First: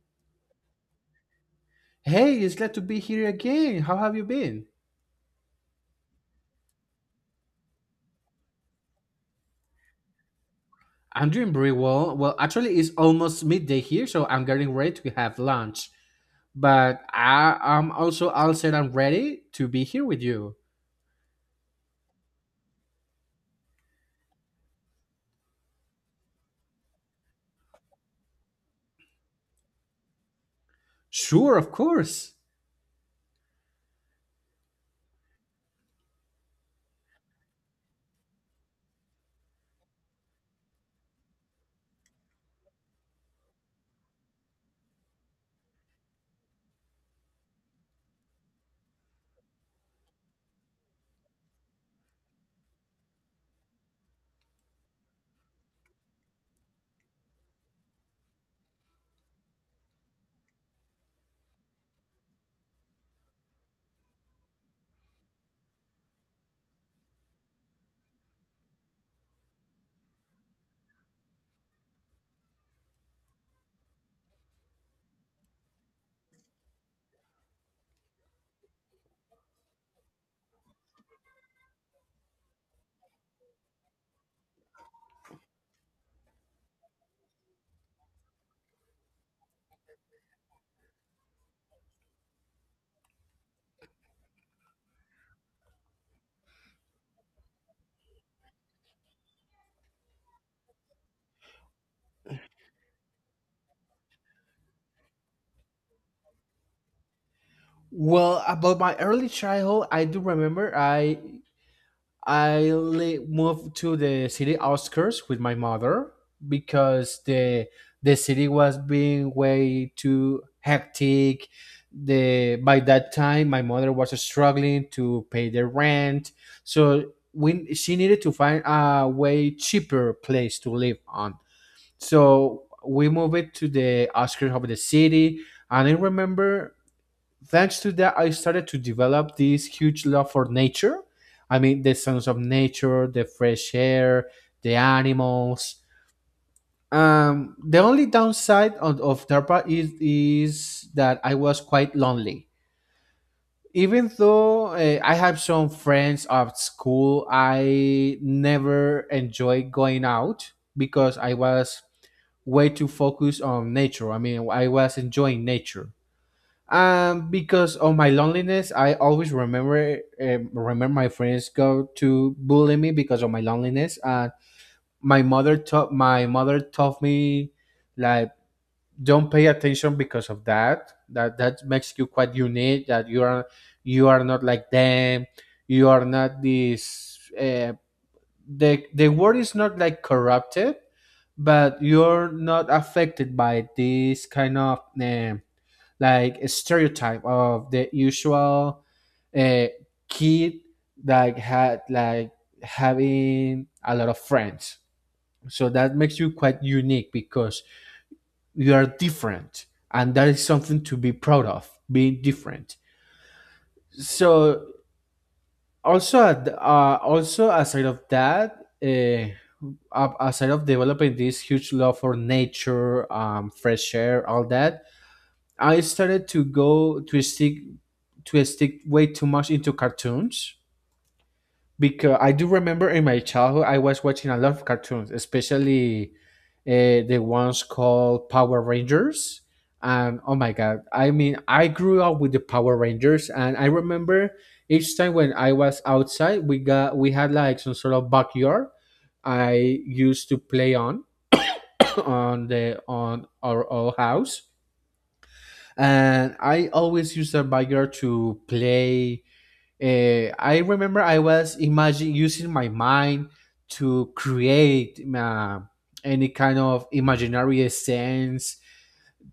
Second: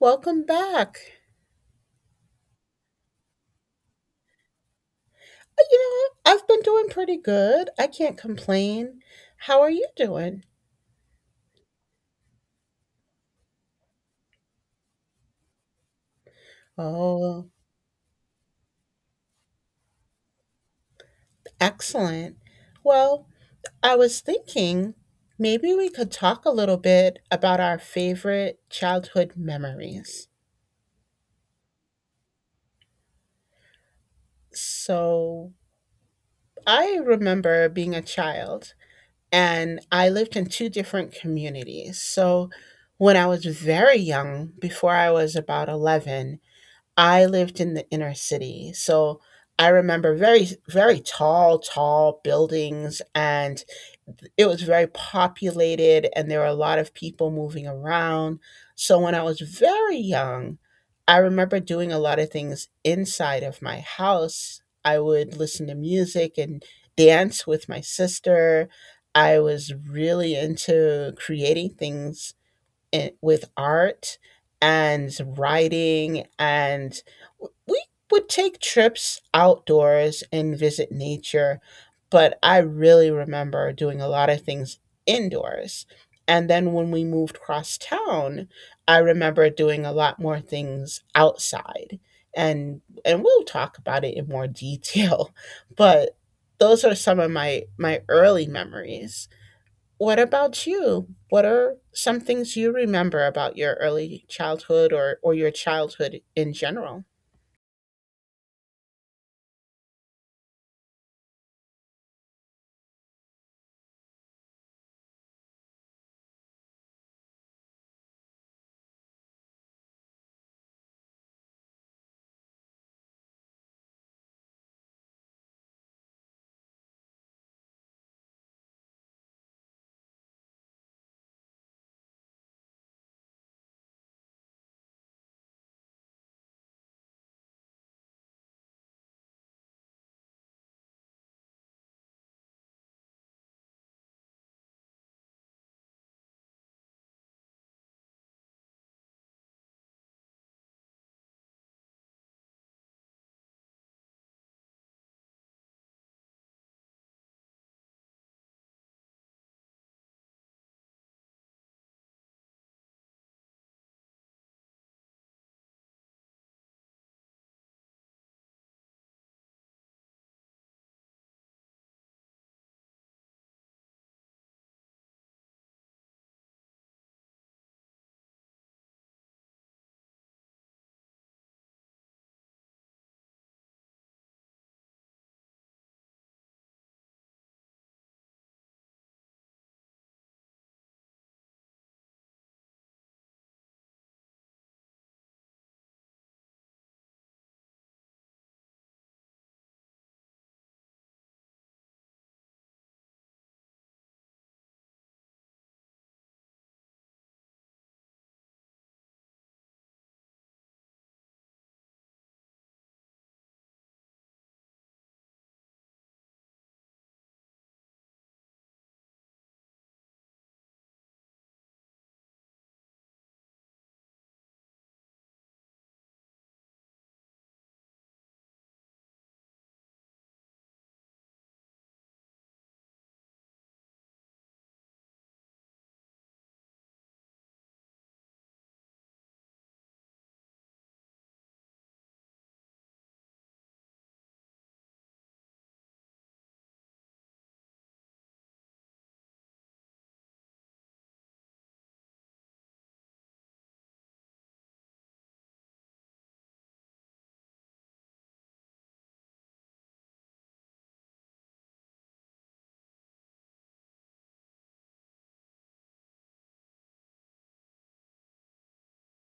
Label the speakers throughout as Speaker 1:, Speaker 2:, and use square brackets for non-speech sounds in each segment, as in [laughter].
Speaker 1: Welcome back.
Speaker 2: Hey, it's glad to be here again. How have you been?
Speaker 1: You know, I've been doing pretty good. I can't complain. How are you doing?
Speaker 2: I'm doing very well. Well, actually, it's almost midday here, so I'm getting ready to have lunch. But
Speaker 1: Oh,
Speaker 2: I am also all set and ready to be here with you.
Speaker 1: excellent. Well, I was thinking maybe we could talk a little bit about our favorite childhood memories.
Speaker 2: Sure, of course.
Speaker 1: So, I remember being a child and I lived in two different communities. So, when I was very young, before I was about 11, I lived in the inner city, so I remember very, very tall, tall buildings, and it was very populated, and there were a lot of people moving around. So when I was very young, I remember doing a lot of things inside of my house. I would listen to music and dance with my sister. I was really into creating things and with art and writing, and we would take trips outdoors and visit nature, but I really remember doing a lot of things indoors. And then when we moved across town, I remember doing a lot more things outside, and we'll talk about it in more detail [laughs] but those are some of my early memories. What about you? What are some things you remember about your early childhood, or your childhood in general?
Speaker 2: Well, about my early childhood, I do remember I moved to the city outskirts with my mother because the city was being way too hectic. The by that time my mother was struggling to pay the rent, so we she needed to find a way cheaper place to live on. So we moved it to the outskirts of the city, and I remember thanks to that, I started to develop this huge love for nature. I mean, the sounds of nature, the fresh air, the animals. The only downside of DARPA is that I was quite lonely. Even though I have some friends at school, I never enjoyed going out because I was way too focused on nature. I mean, I was enjoying nature. Because of my loneliness, I always remember my friends go to bully me because of my loneliness. And my mother taught me like don't pay attention because of that. That makes you quite unique. That you are not like them. You are not this. The word is not like corrupted, but you're not affected by this kind of. Like a stereotype of the usual uh, kid that had like having a lot of friends. So that makes you quite unique because you are different, and that is something to be proud of, being different. So also, also aside of that, aside of developing this huge love for nature, fresh air, all that, I started to stick way too much into cartoons because I do remember in my childhood I was watching a lot of cartoons, especially the ones called Power Rangers. And oh my god, I mean, I grew up with the Power Rangers, and I remember each time when I was outside, we had like some sort of backyard I used to play on [coughs] on the on our old house and I always use the biker to play. I remember I was imagine using my mind to create any kind of imaginary sense,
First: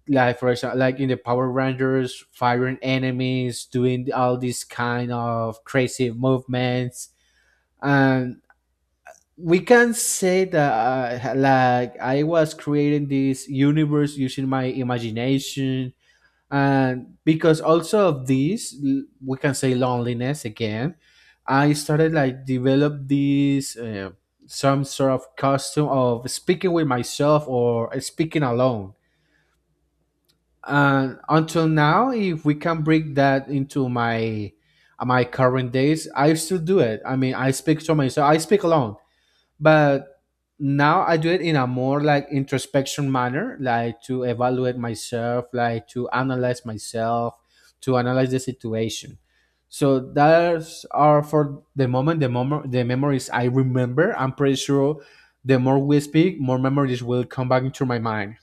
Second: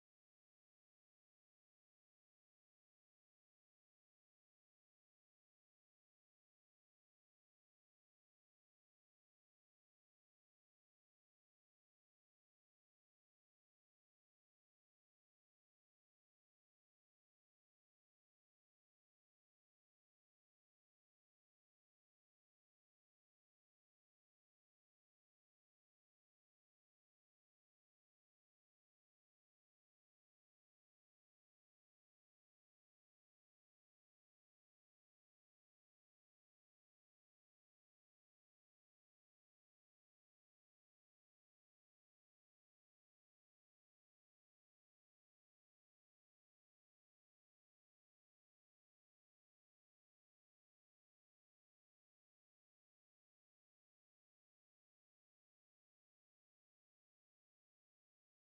Speaker 2: like for example, like in the Power Rangers, firing enemies, doing all these kind of crazy movements, and we can say that like I was creating this universe using my imagination and because also of this, we can say loneliness again. I started like develop this some sort of custom of speaking with myself or speaking alone, and until now if we can bring that into my current days I still do it. I mean I speak to myself, I speak alone, but now I do it in a more like introspection manner, like to evaluate myself, like to analyze myself, to analyze the situation. So those are for the moment the memories I remember. I'm pretty sure the more we speak more memories will come back into my mind.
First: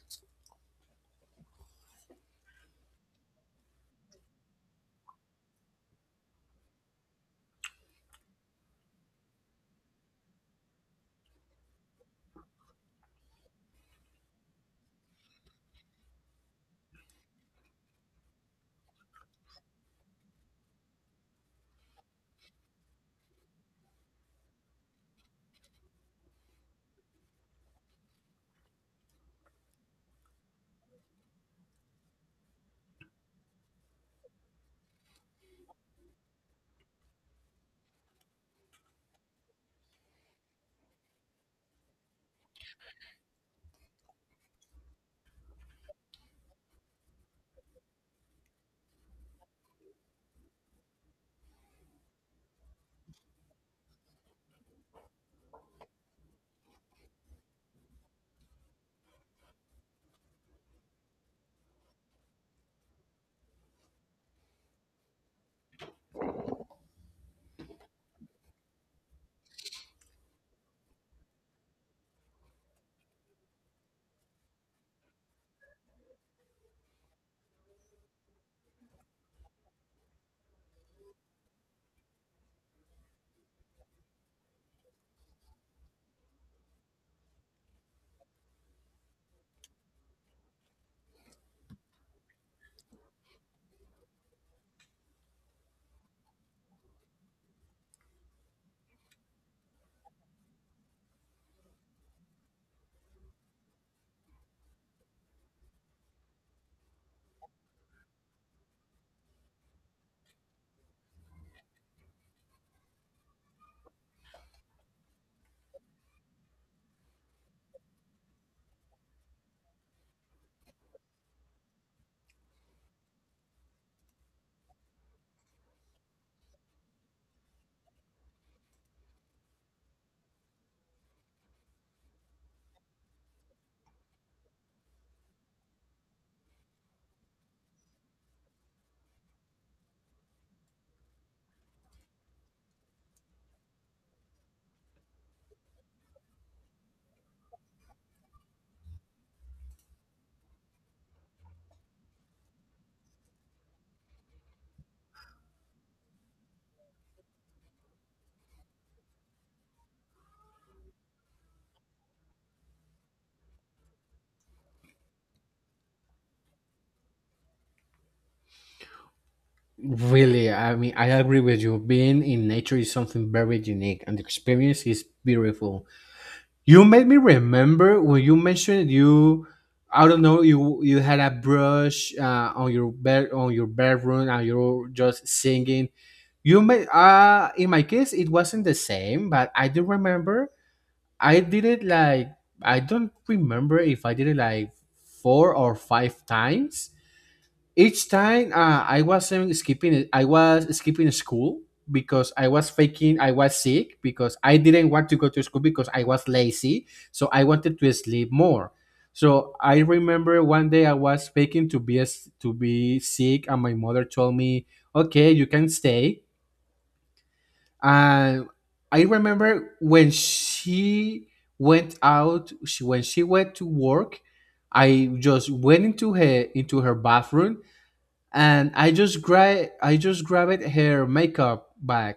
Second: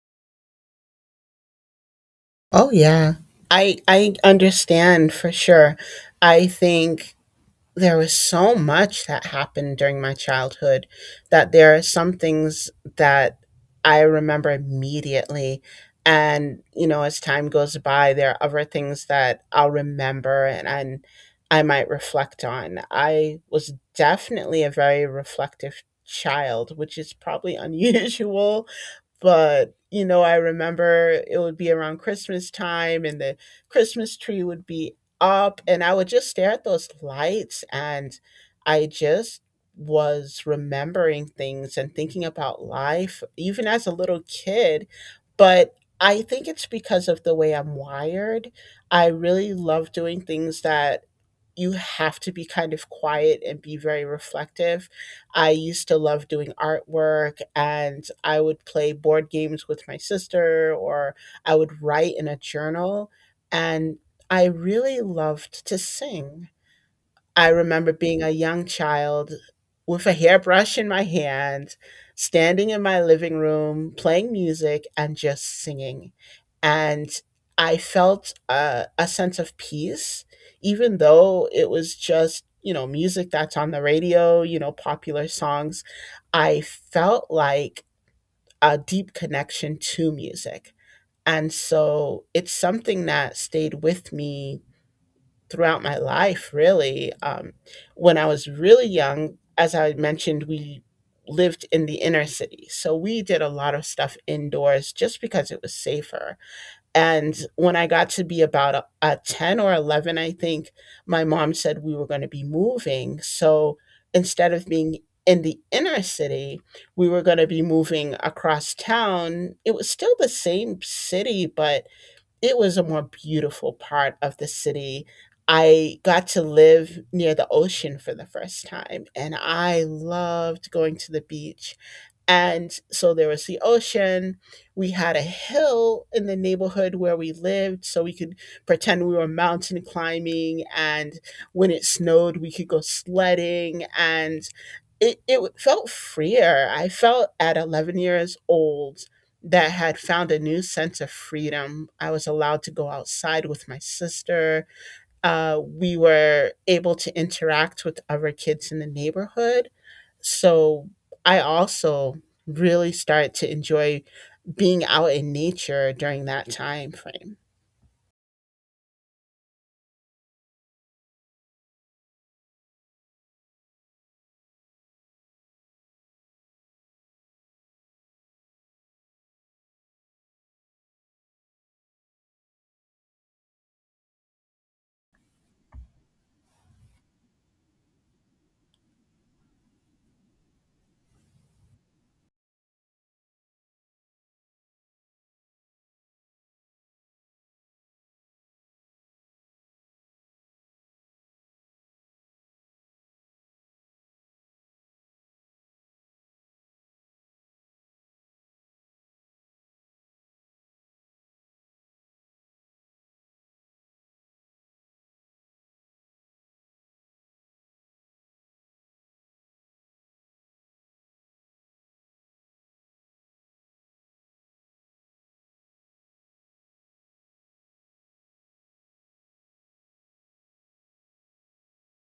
Speaker 1: Oh, yeah. I understand for sure. I think there was so much that happened during my childhood that there are some things that I remember immediately. And, you know, as time goes by, there are other things that I'll remember and, I might reflect on. I was definitely a very reflective child, which is probably [laughs] unusual, but, you know, I remember it would be around Christmas time and the Christmas tree would be up, and I would just stare at those lights and I just was remembering things and thinking about life even as a little kid, but I think it's because of the way I'm wired. I really love doing things that you have to be kind of quiet and be very reflective. I used to love doing artwork and I would play board games with my sister, or I would write in a journal. And I really loved to sing. I remember being a young child with a hairbrush in my hand, standing in my living room, playing music, and just singing. And I felt a sense of peace, even though it was just, you know, music that's on the radio, you know, popular songs. I felt like a deep connection to music. And so it's something that stayed with me throughout my life, really. When I was really young, as I mentioned, we lived in the inner city. So we did a lot of stuff indoors just because it was safer. And when I got to be about a 10 or 11, I think, my mom said we were going to be moving. So instead of being in the inner city, we were going to be moving across town. It was still the same city, but it was a more beautiful part of the city. I got to live near the ocean for the first time, and I loved going to the beach, and so there was the ocean. We had a hill in the neighborhood where we lived, so we could pretend we were mountain climbing. And when it snowed, we could go sledding. And it felt freer. I felt at 11 years old that I had found a new sense of freedom. I was allowed to go outside with my sister, we were able to interact with other kids in the neighborhood. So I also really started to enjoy being out in nature during that time frame.
Speaker 2: Really, I mean, I agree with you. Being in nature is something very unique and the experience is beautiful. You made me remember when you mentioned you, I don't know, you had a brush on your bed on your bedroom and you're just singing. You made in my case it wasn't the same, but I do remember I did it like, I don't remember if I did it like four or five times. Each time I wasn't skipping I was skipping school because I was sick because I didn't want to go to school because I was lazy, so I wanted to sleep more. So I remember one day I was faking to be sick and my mother told me okay you can stay. And I remember when she went out she, when she went to work, I just went into her bathroom, and I just grabbed her makeup bag,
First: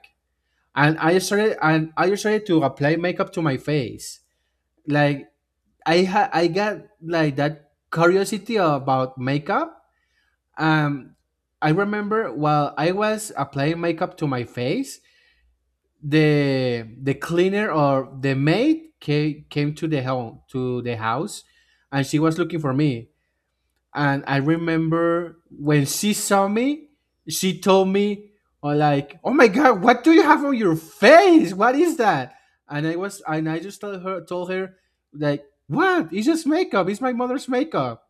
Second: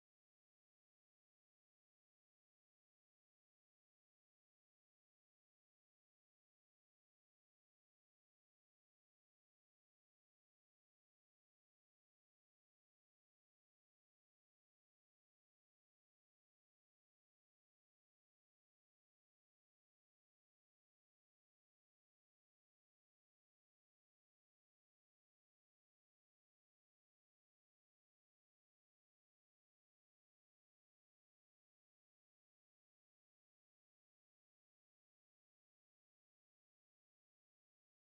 Speaker 2: and I started to apply makeup to my face. Like I got like that curiosity about makeup. Um, I remember while I was applying makeup to my face, the cleaner or the maid came to the home to the house, and she was looking for me. And I remember when she saw me, she told me, like, "Oh my God, what do you have on your face? What is that?" And I just told her, like, "What? It's just makeup. It's my mother's makeup."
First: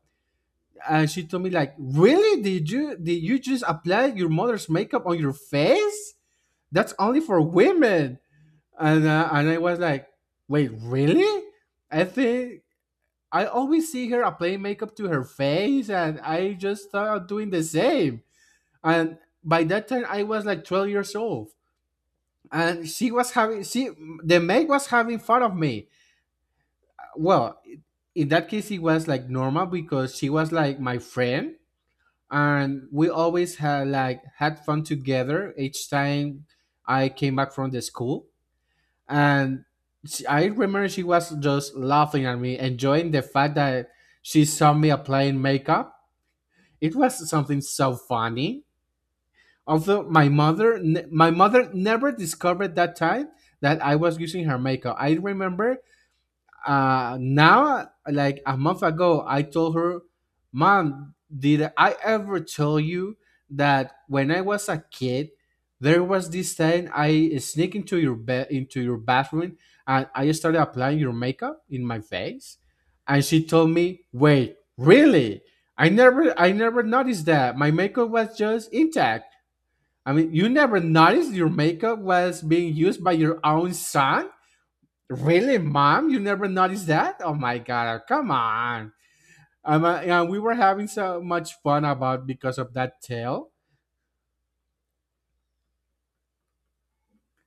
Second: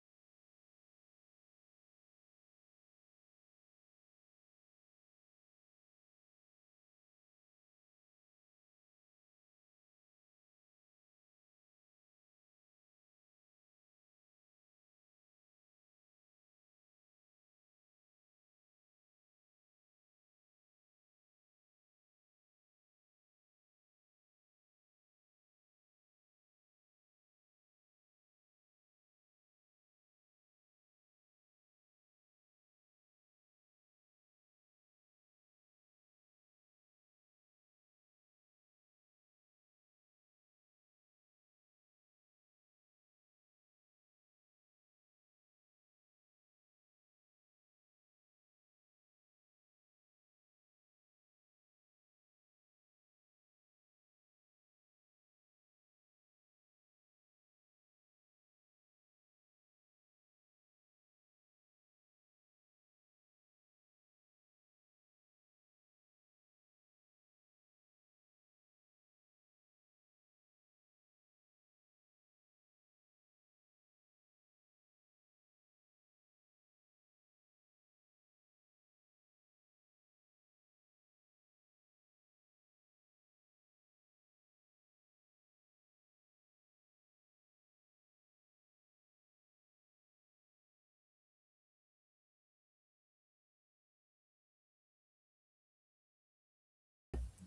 Speaker 2: And she told me, like, "Really? Did you just apply your mother's makeup on your face? That's only for women." And I was like, "Wait, really?" I think I always see her applying makeup to her face, and I just started doing the same. And by that time, I was like 12 years old, and she was having she the maid was having fun of me. Well, in that case, it was like normal because she was like my friend, and we always had had fun together each time I came back from the school. And I remember she was just laughing at me, enjoying the fact that she saw me applying makeup. It was something so funny. Although my mother, my mother never discovered that time that I was using her makeup. I remember now like a month ago I told her, "Mom, did I ever tell you that when I was a kid there was this time I sneak into your bed into your bathroom and I started applying your makeup in my face?" And she told me, "Wait, really? I never noticed that. My makeup was just intact." I mean, you never noticed your makeup was being used by your own son. Really, mom? You never noticed that? Oh my god! Come on. Yeah, we were having so much fun about because of that tale.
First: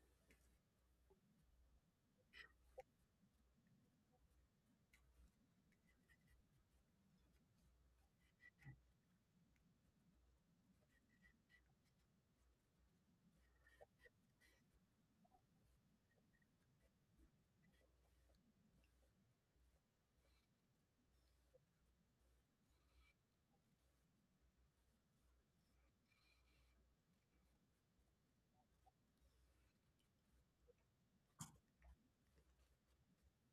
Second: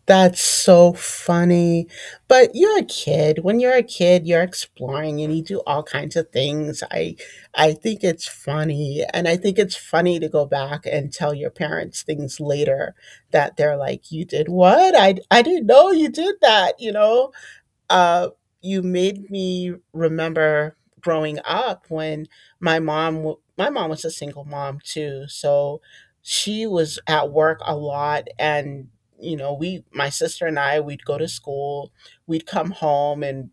Speaker 1: That's so funny. But you're a kid. When you're a kid, you're exploring and you do all kinds of things. I think it's funny. And I think it's funny to go back and tell your parents things later that they're like, you did what? I didn't know you did that, you know? uh, you made me remember growing up when my mom was a single mom too, so she was at work a lot, and you know, we, my sister and I, we'd go to school, we'd come home, and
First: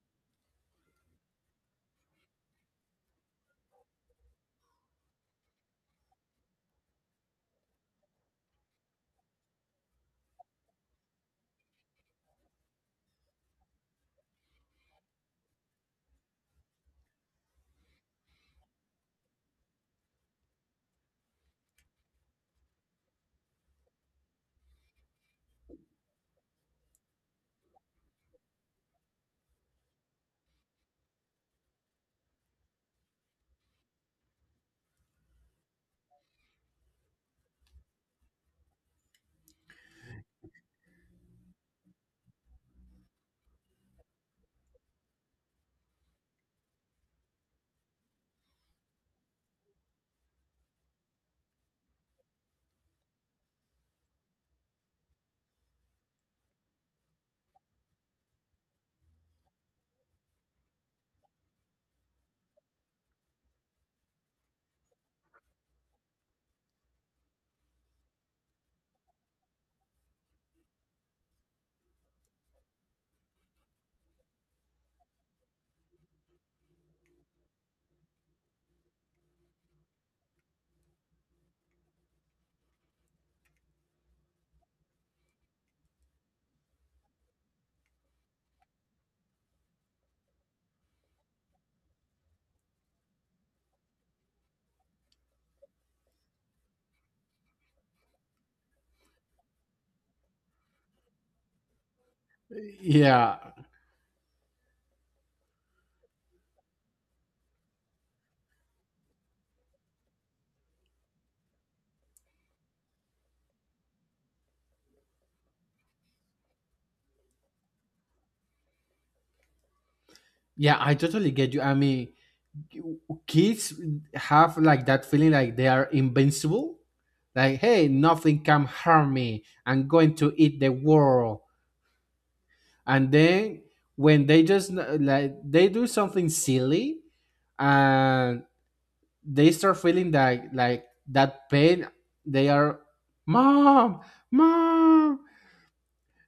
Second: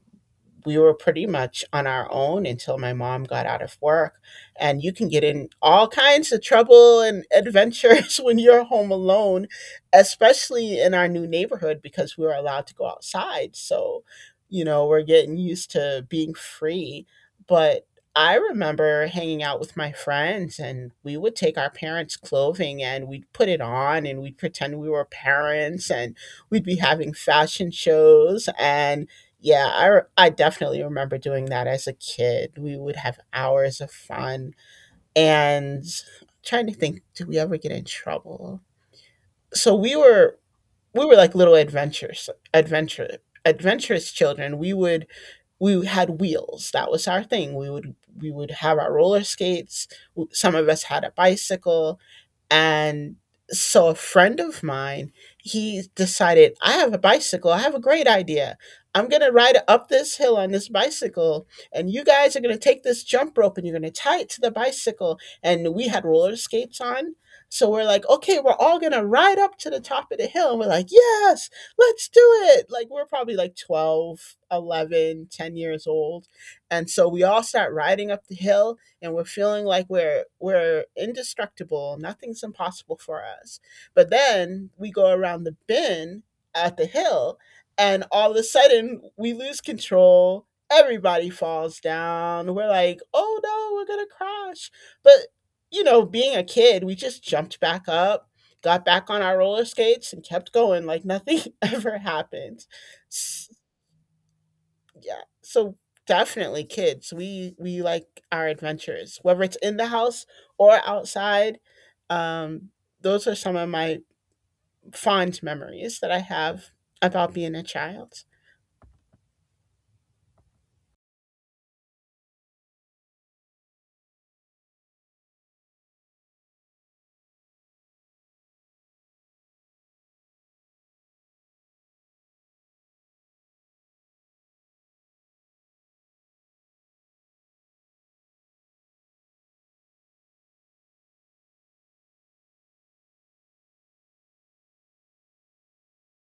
Speaker 1: we were pretty much on our own until my mom got out of work. And you can get in all kinds of trouble and adventures [laughs] when you're home alone, especially in our new neighborhood because we were allowed to go outside. So, you know, we're getting used to being free. But I remember hanging out with my friends and we would take our parents' clothing and we'd put it on and we'd pretend we were parents and we'd be having fashion shows, and yeah, I I definitely remember doing that as a kid. We would have hours of fun, and I'm trying to think, did we ever get in trouble? So we were like little adventures, adventure adventurous children. We would we had wheels. That was our thing. We would have our roller skates. Some of us had a bicycle, and so a friend of mine, he decided, I have a bicycle. I have a great idea. I'm gonna ride up this hill on this bicycle, and you guys are gonna take this jump rope and you're gonna tie it to the bicycle. And we had roller skates on. So we're like, okay, we're all gonna ride up to the top of the hill. And we're like, yes, let's do it. Like we're probably like 12, 11, 10 years old. And so we all start riding up the hill and we're feeling like we're indestructible. Nothing's impossible for us. But then we go around the bend at the hill and all of a sudden we lose control. Everybody falls down. We're like, "Oh no, we're going to crash." But you know, being a kid, we just jumped back up, got back on our roller skates and kept going like nothing [laughs] ever happened.
Speaker 2: Yeah,
Speaker 1: S- yeah. So definitely kids. We like our adventures, whether it's in the house or outside. Um, those are some of my fond memories that I have about being a child.
Speaker 2: yeah, I totally get you. I mean, kids have like that feeling like they are invincible. Like, hey, nothing can harm me. I'm going to eat the world. And then when they just like they do something silly, and they start feeling that like that pain, they are mom, mom,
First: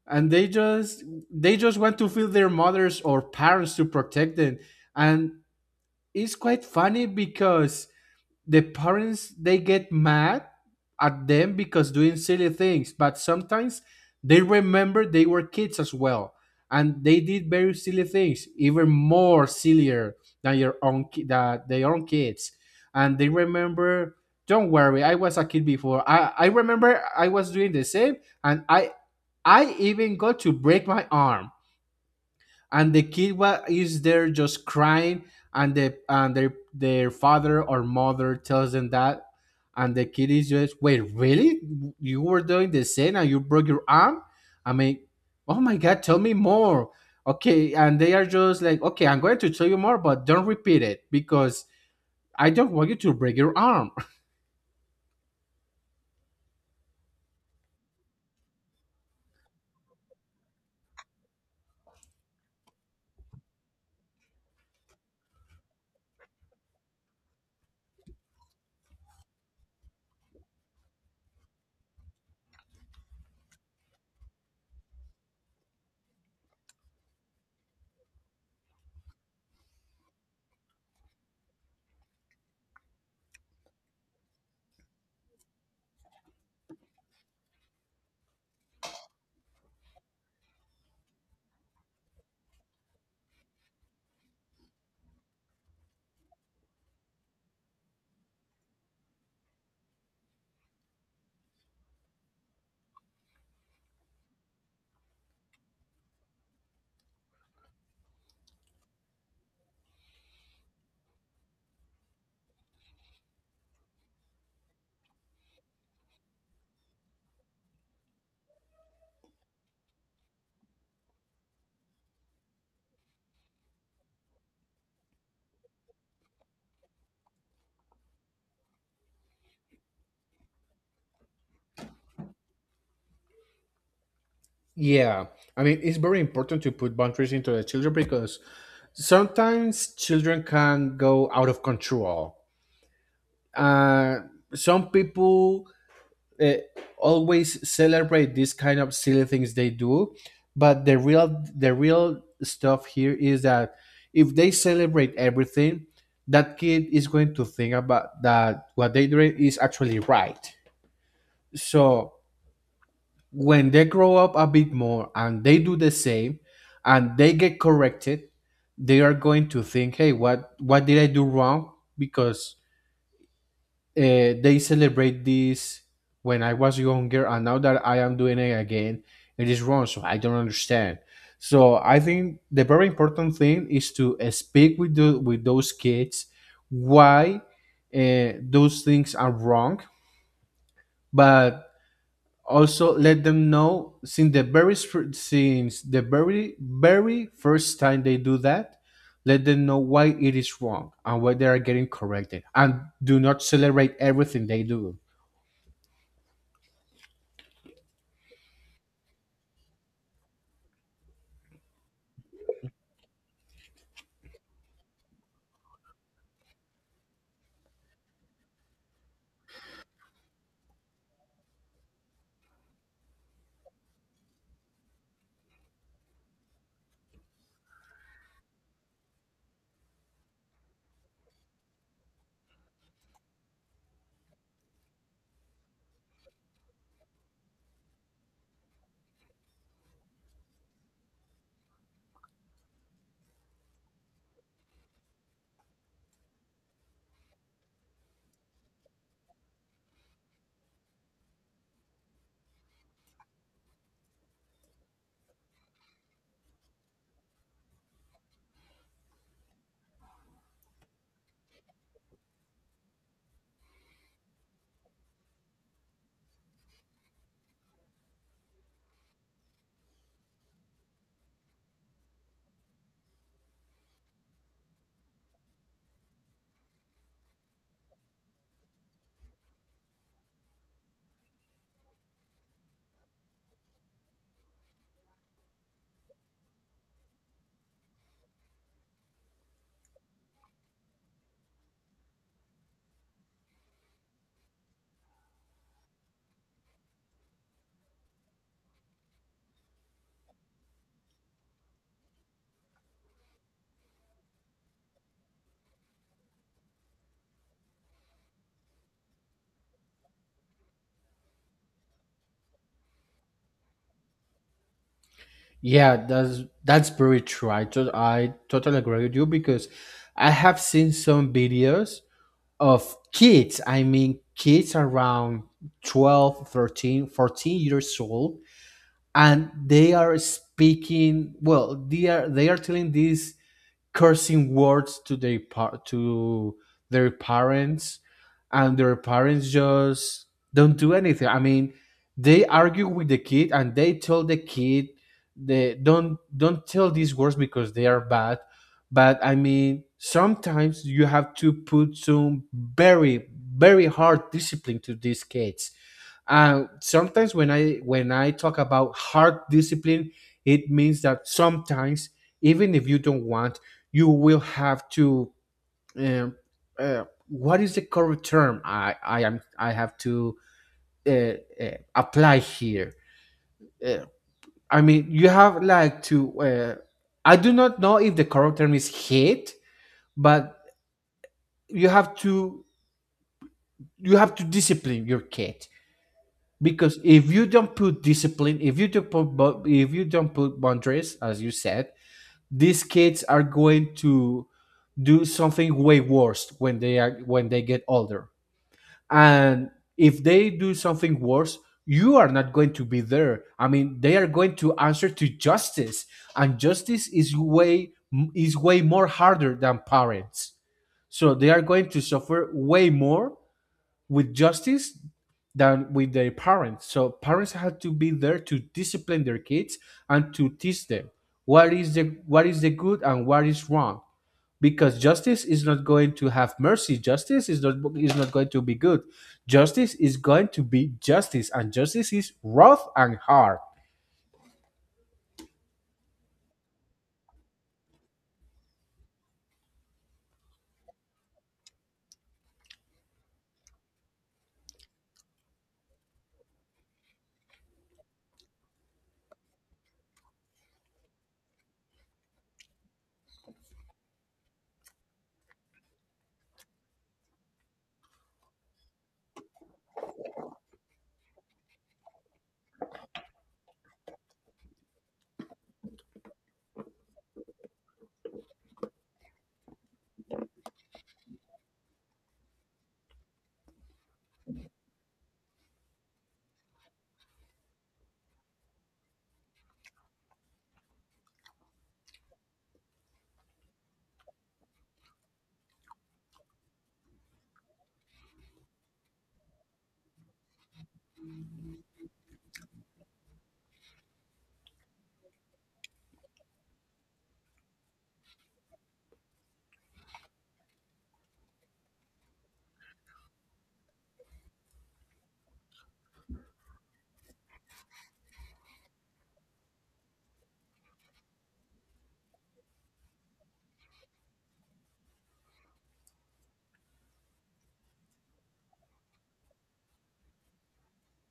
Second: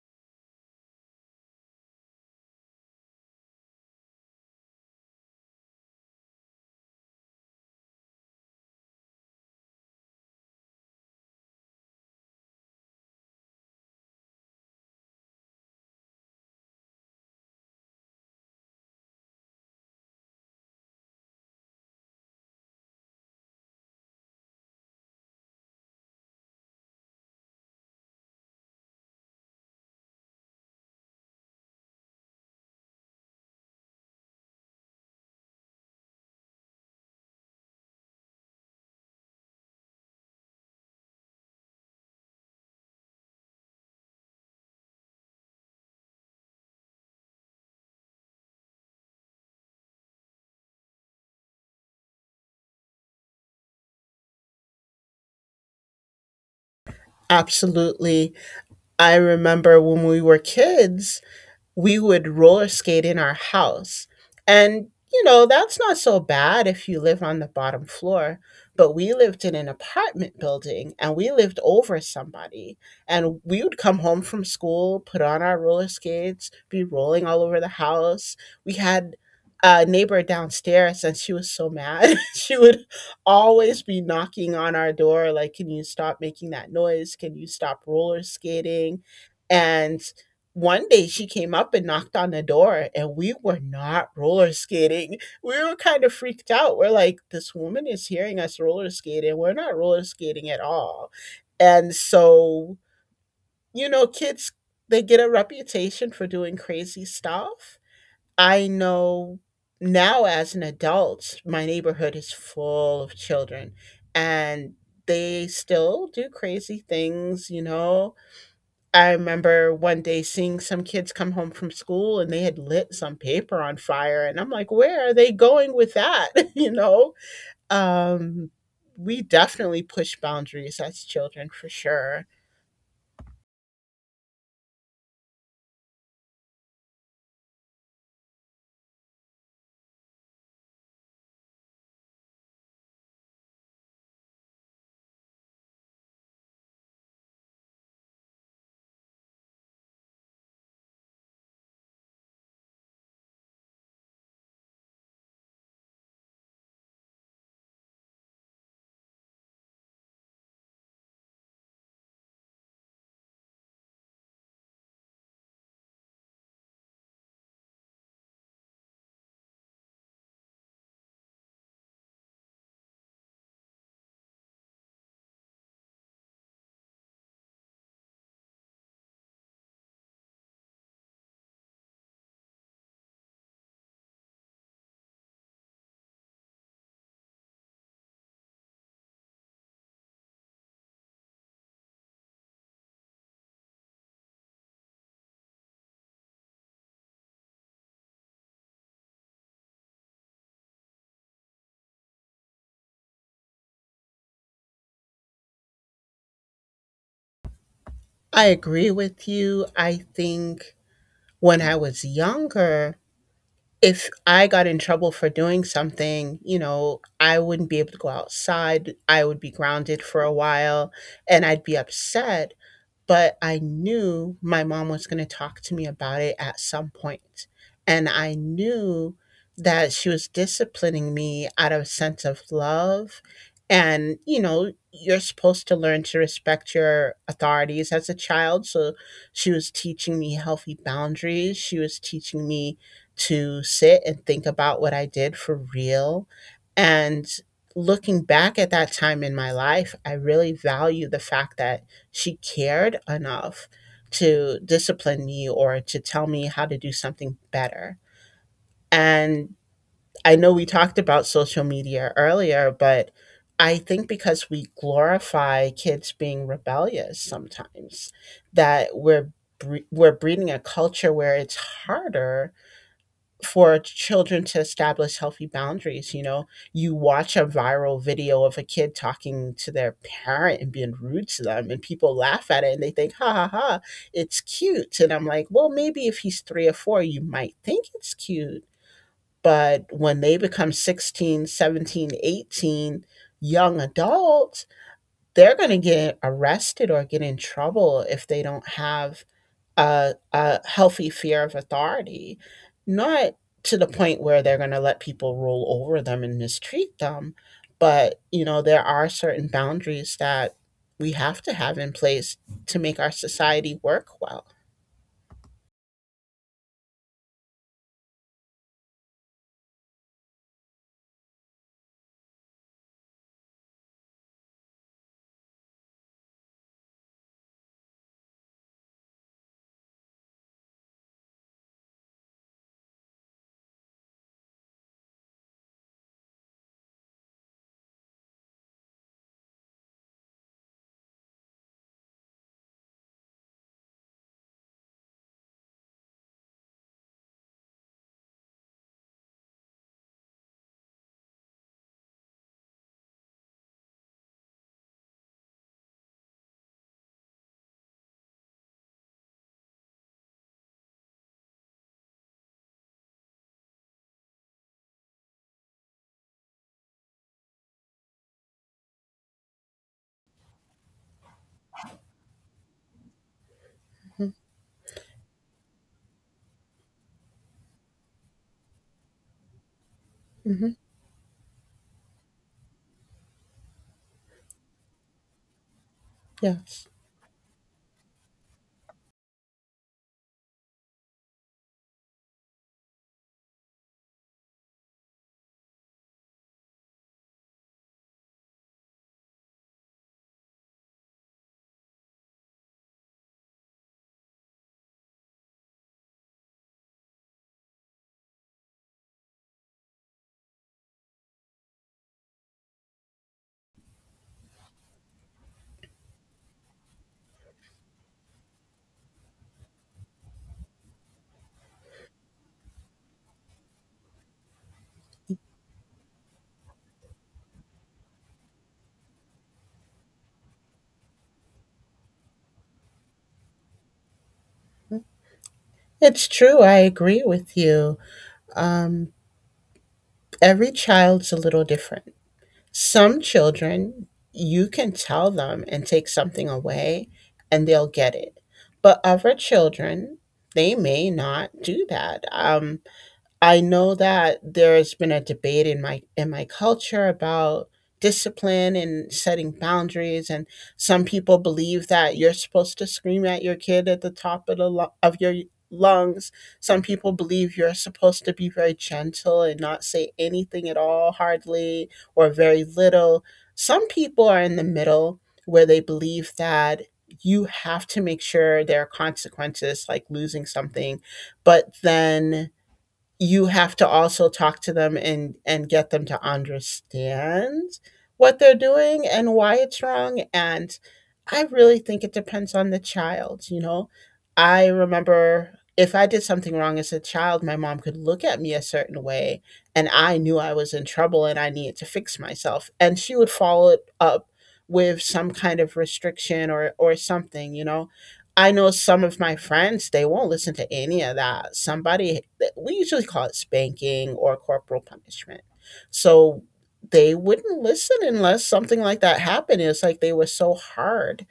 Speaker 2: and they just want to feel their mothers or parents to protect them. And it's quite funny because the parents they get mad at them because doing silly things, but sometimes they remember they were kids as well, and they did very silly things even more sillier than your own ki- that their own kids. And they remember, don't worry, I was a kid before, I remember I was doing the same, and I even got to break my arm. And the is there just crying, and their father or mother tells them that. And the kid is just, "Wait, really? You were doing the same and you broke your arm? I mean, oh my god, tell me more." Okay, and they are just like, "Okay, I'm going to tell you more, but don't repeat it because I don't want you to break your arm."
Speaker 1: Absolutely. I remember when we were kids, we would roller skate in our house. And, you know, that's not so bad if you live on the bottom floor. But we lived in an apartment building and we lived over somebody. And we would come home from school, put on our roller skates, be rolling all over the house. We had a neighbor downstairs and she was so mad. [laughs] She would always be knocking on our door, like, can you stop making that noise? Can you stop roller skating? And one day she came up and knocked on the door and we were not roller skating. We were kind of freaked out. We're like, this woman is hearing us roller skating. We're not roller skating at all. And so, you know, kids, they get a reputation for doing crazy stuff. I know now as an adult, my neighborhood is full of children and they still do crazy things, you know. I remember one day seeing some kids come home from school and they had lit some paper on fire. And I'm like, where are they going with that? [laughs] You know? Um, we definitely push boundaries as children for sure.
Speaker 2: [laughs] Yeah, I mean it's very important to put boundaries into the children because sometimes children can go out of control. uh, some people uh, always celebrate these kind of silly things they do, but the real stuff here is that if they celebrate everything, that kid is going to think about that what they do is actually right. So when they grow up a bit more and they do the same and they get corrected, they are going to think, hey, what did I do wrong? Because they celebrate this when I was younger, and now that I am doing it again, it is wrong. So I don't understand. So I think the very important thing is to speak with the, with those kids why those things are wrong, but also let them know since since the very very first time they do that, let them know why it is wrong and why they are getting corrected and do not celebrate everything they do.
Speaker 1: I agree with you. I think when I was younger, if I got in trouble for doing something, you know, I wouldn't be able to go outside. I would be grounded for a while and I'd be upset, but I knew my mom was going to talk to me about it at some point. And I knew that she was disciplining me out of a sense of love. And, you know, you're supposed to learn to respect your authorities as a child. So she was teaching me healthy boundaries. She was teaching me to sit and think about what I did for real. And looking back at that time in my life, I really value the fact that she cared enough to discipline me or to tell me how to do something better. And I know we talked about social media earlier, but I think because we glorify kids being rebellious sometimes, that we're breeding a culture where it's harder for children to establish healthy boundaries. You know, you watch a viral video of a kid talking to their parent and being rude to them, and people laugh at it and they think, ha ha ha, it's cute. And I'm like, well, maybe if he's three or four, you might think it's cute. But when they become 16, 17, 18, young adults, they're going to get arrested or get in trouble if they don't have a healthy fear of authority, not to the point where they're going to let people roll over them and mistreat them. But, you know, there are certain boundaries that we have to have in place to make our society work well.
Speaker 2: Yeah, that's very true. I totally agree with you because I have seen some videos of kids, I mean kids around 12, 13, 14 years old, and they are speaking, well, they are telling this cursing words to to their parents, and their parents just don't do anything. I mean, they argue with the kid, and they tell the kid they don't tell these words because they are bad. But I mean, sometimes you have to put some very, very hard discipline to these kids. And sometimes when I talk about hard discipline, it means that sometimes even if you don't want, you will have to. Um, what is the correct term? I have to uh, apply here. Uh, I mean, you have like to. I do not know if the correct term is hate, but
Speaker 1: Mm-hmm.
Speaker 2: you have to you have to discipline your kid.
Speaker 1: Yes.
Speaker 2: Because if you don't put discipline, if you don't put boundaries, as you said, these kids are going to do something way worse when they are when they get older. And if they do something worse, you are not going to be there. I mean, they are going to answer to justice, and justice is way more harder than parents, so they are going to suffer way more with justice than with their parents. So parents have to be there to discipline their kids and to teach them what is the good and what is wrong. Because justice is not going to have mercy. Justice is not going to be good. Justice is going to be justice, and justice is rough and hard.
Speaker 1: It's true. I agree with you. Um, every child's a little different. Some children, you can tell them and take something away and they'll get it. But other children, they may not do that. I know that there's been a debate in my culture about discipline and setting boundaries, and some people believe that you're supposed to scream at your kid at the top of the of your lungs. Some people believe you're supposed to be very gentle and not say anything at all, hardly, or very little. Some people are in the middle, where they believe that you have to make sure there are consequences, like losing something, but then you have to also talk to them and get them to understand what they're doing and why it's wrong. And I really think it depends on the child. I remember, if I did something wrong as a child, my mom could look at me a certain way and I knew I was in trouble and I needed to fix myself. And she would follow it up with some kind of restriction or something. I know some of my friends, they won't listen to any of that. Somebody, we usually call it spanking or corporal punishment. So they wouldn't listen unless something like that happened. It's like they were so hard.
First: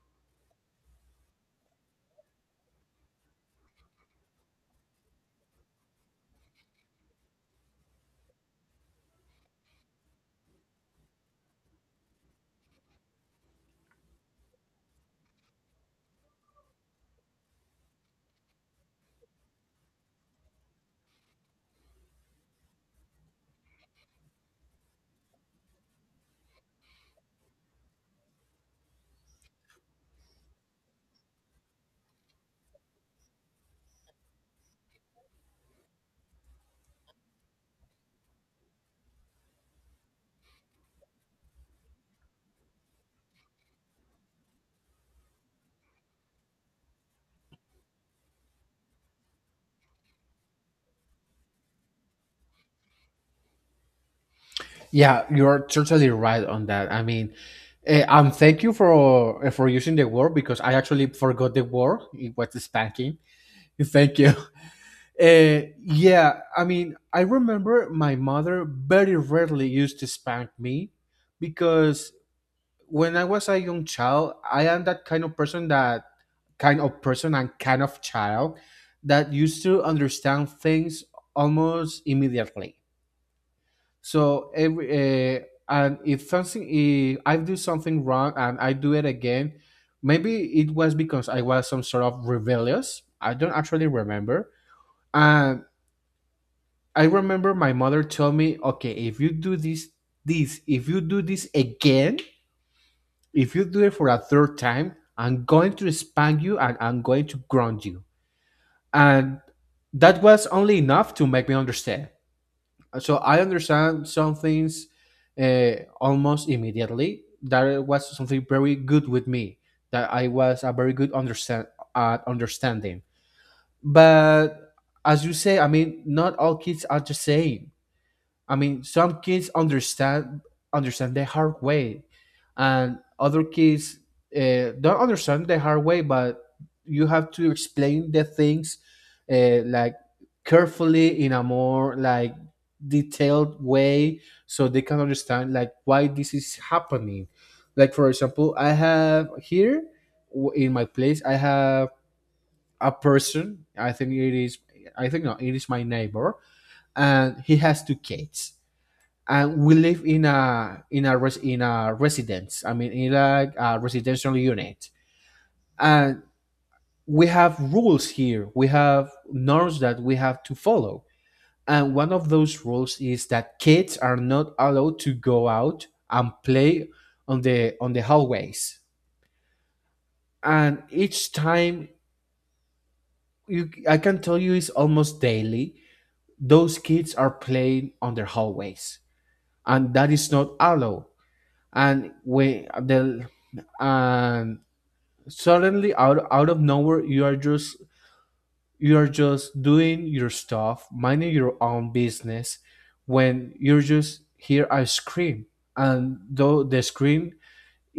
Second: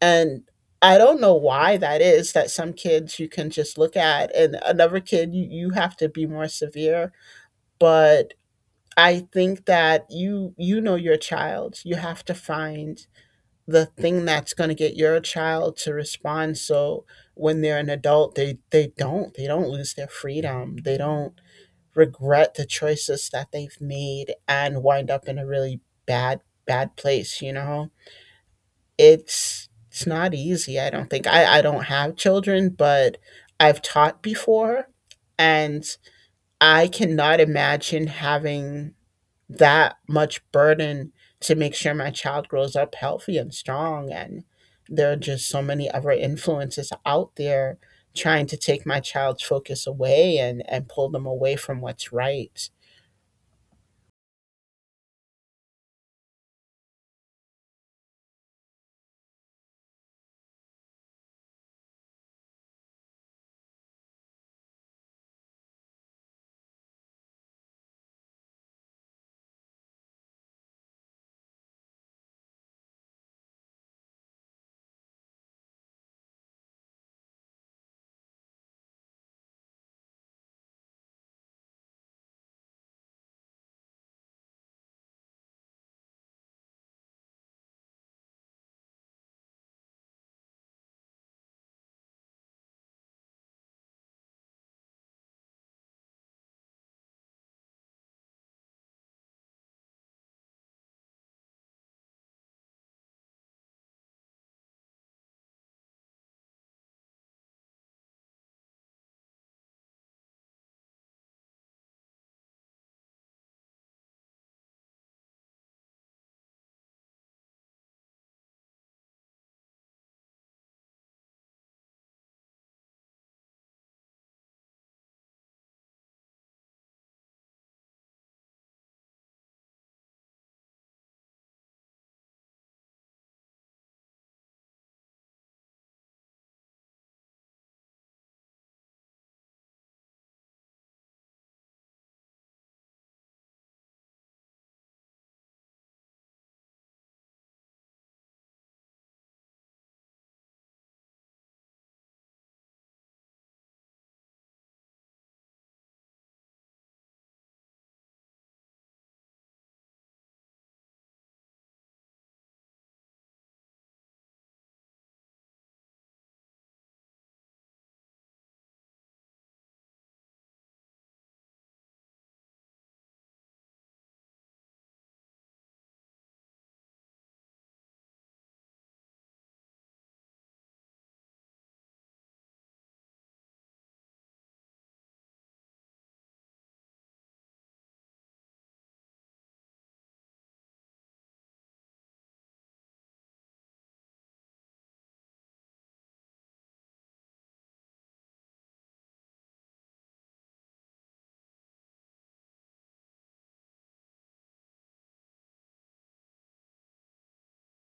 Speaker 1: And I don't know why that is, that some kids you can just look at and another kid you, you have to be more severe. But I think that you know your child. You have to find the thing that's gonna get your child to respond, so when they're an adult, they don't they don't lose their freedom. They don't regret the choices that they've made and wind up in a really bad place. It's not easy. I don't think, I don't have children, but I've taught before. And I cannot imagine having that much burden to make sure my child grows up healthy and strong, and there are just so many other influences out there trying to take my child's focus away and pull them away from what's right.
Speaker 2: Yeah, you're totally right on that. I mean, thank you for using the word, because I actually forgot the word. It was spanking. Thank you. Yeah, I mean, I remember my mother very rarely used to spank me, because when I was a young child, I am that kind of person and kind of child that used to understand things almost immediately. So every and if something if I do something wrong and I do it again, maybe it was because I was some sort of rebellious. I don't actually remember. And I remember my mother told me, okay, if you do this, if you do this again, if you do it for a third time, I'm going to spank you and I'm going to ground you. And that was only enough to make me understand. So I understand some things almost immediately. That was something very good with me, that I was a very good understand at understanding. But as you say, I mean, not all kids are the same. I mean, some kids understand the hard way, and other kids don't understand the hard way. But you have to explain the things like carefully in a more like detailed way, so they can understand like why this is happening. Like for example, I have here in my place, I have a person. I think it is. I think no, it is my neighbor, and he has two kids, and we live in a in a residence. I mean, in like a residential unit, and we have rules here. We have norms that we have to follow, and one of those rules is that kids are not allowed to go out and play on the hallways. And each time, you, I can tell you, it's almost daily. Those kids are playing on their hallways, and that is not allowed. And we the and suddenly out of nowhere, you are just doing your stuff, minding your own business, when you just hear a scream, and though the scream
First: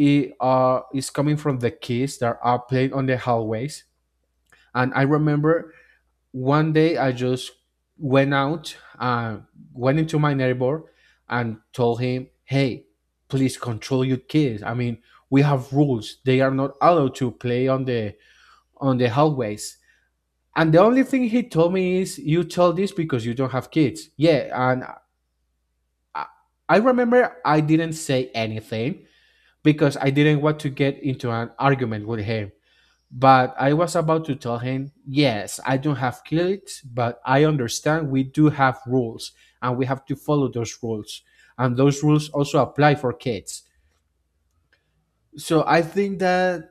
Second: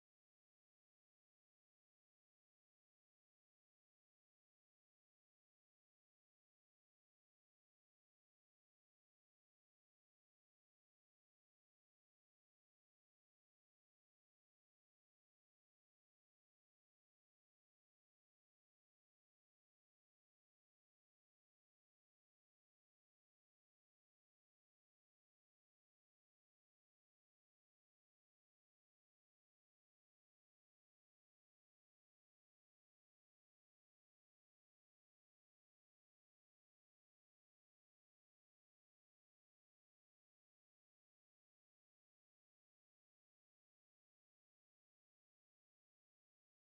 Speaker 2: is coming from the kids that are playing on the hallways. And I remember one day I just went out and went into my neighbor and told him, "Hey, please control your kids. I mean, we have rules, they are not allowed to play on the hallways." And the only thing he told me is, "You told this because you don't have kids." Yeah, and I, I remember I didn't say anything because I didn't want to get into an argument with him. But I was about to tell him, "Yes, I don't have kids, but I understand we do have rules, and we have to follow those rules, and those rules also apply for kids." So I think that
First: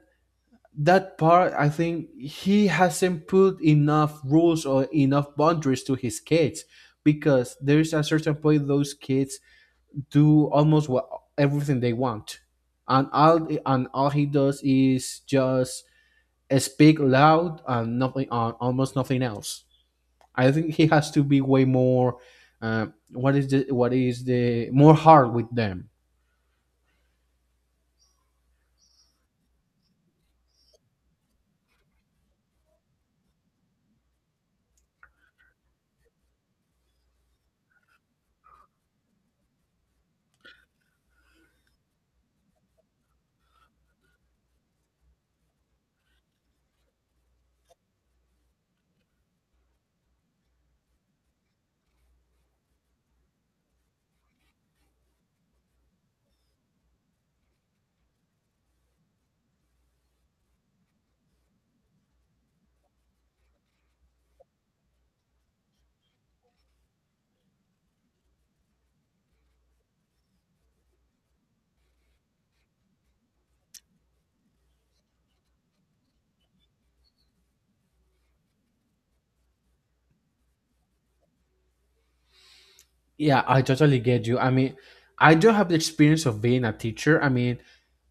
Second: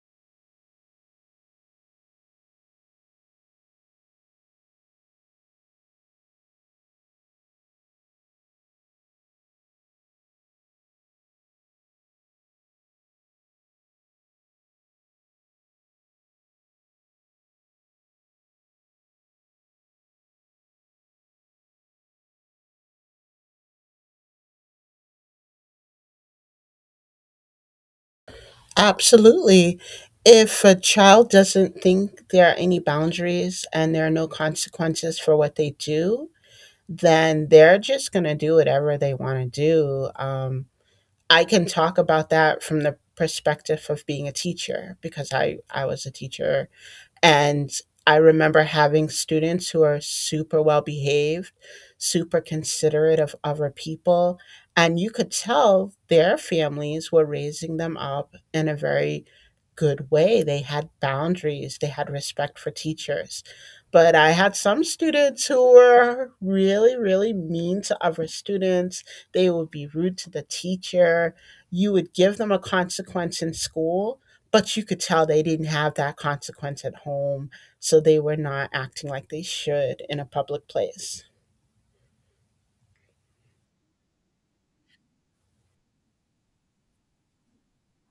Speaker 2: that part I think he hasn't put enough rules or enough boundaries to his kids, because there's a certain point those kids do almost what everything they want, and all he does is just speak loud and nothing on almost nothing else. I think he has to be way more what is the more hard with them.
Speaker 1: Absolutely. If a child doesn't think there are any boundaries and there are no consequences for what they do, then they're just going to do whatever they want to do. I can talk about that from the perspective of being a teacher, because I was a teacher. And I remember having students who are super well behaved, super considerate of other people. And you could tell their families were raising them up in a very good way. They had boundaries, they had respect for teachers. But I had some students who were really, really mean to other students. They would be rude to the teacher. You would give them a consequence in school, but you could tell they didn't have that consequence at home, so they were not acting like they should in a public place.
Speaker 2: Yeah, I totally get you. I mean, I don't have the experience of being a teacher. I mean,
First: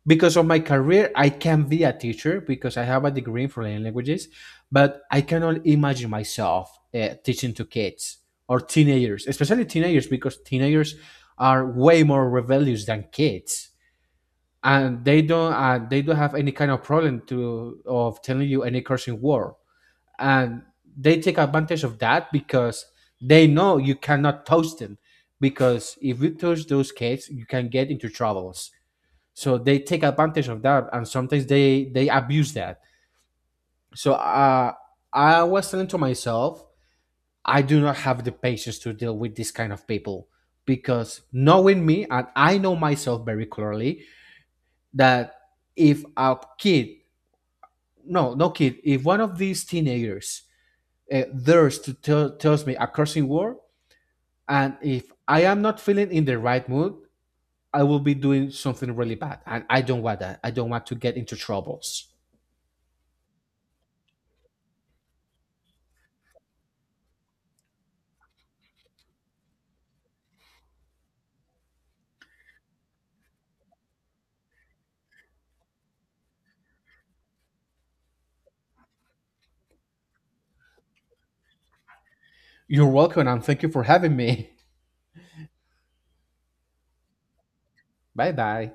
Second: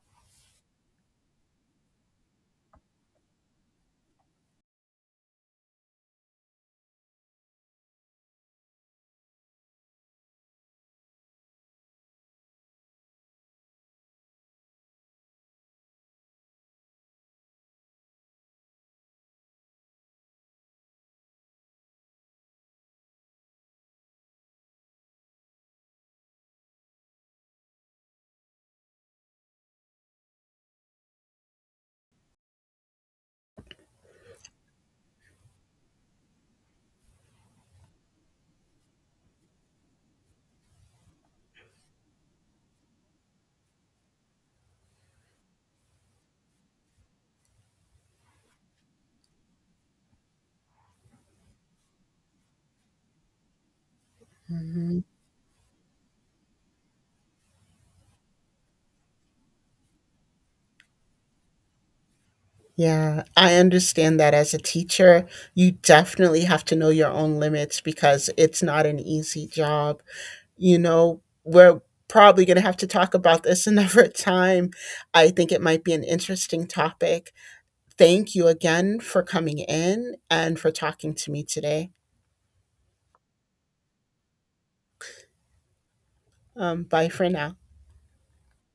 Speaker 2: because of my career I can be a teacher, because I have a degree in foreign languages, but I cannot imagine myself teaching to kids or teenagers, especially teenagers, because teenagers are way more rebellious than kids, and they don't have any kind of problem to of telling you any cursing word. And they take advantage of that because they know you cannot touch them, because if you touch those kids you can get into trouble. So they take advantage of that, and sometimes they abuse that. So I was saying to myself, I do not have the patience to deal with this kind of people, because knowing me, and I know myself very clearly, that if a kid no no kid if one of these teenagers dares to tell tells me a cursing word, and
Speaker 1: Mhm.
Speaker 2: if I am not feeling in the right mood, I will be doing something really bad, and I don't want that. I don't want to get into troubles.
Speaker 1: Yeah, I understand that as a teacher you definitely have to know your own limits, because it's not an easy job. You know, we're probably going to have to talk about this [laughs] another time. I think it might be an interesting topic. Thank you again for coming in and for talking to me today.
Speaker 2: You're welcome, and thank you for having me.
Speaker 1: Bye for now.
Speaker 2: [laughs] Bye bye.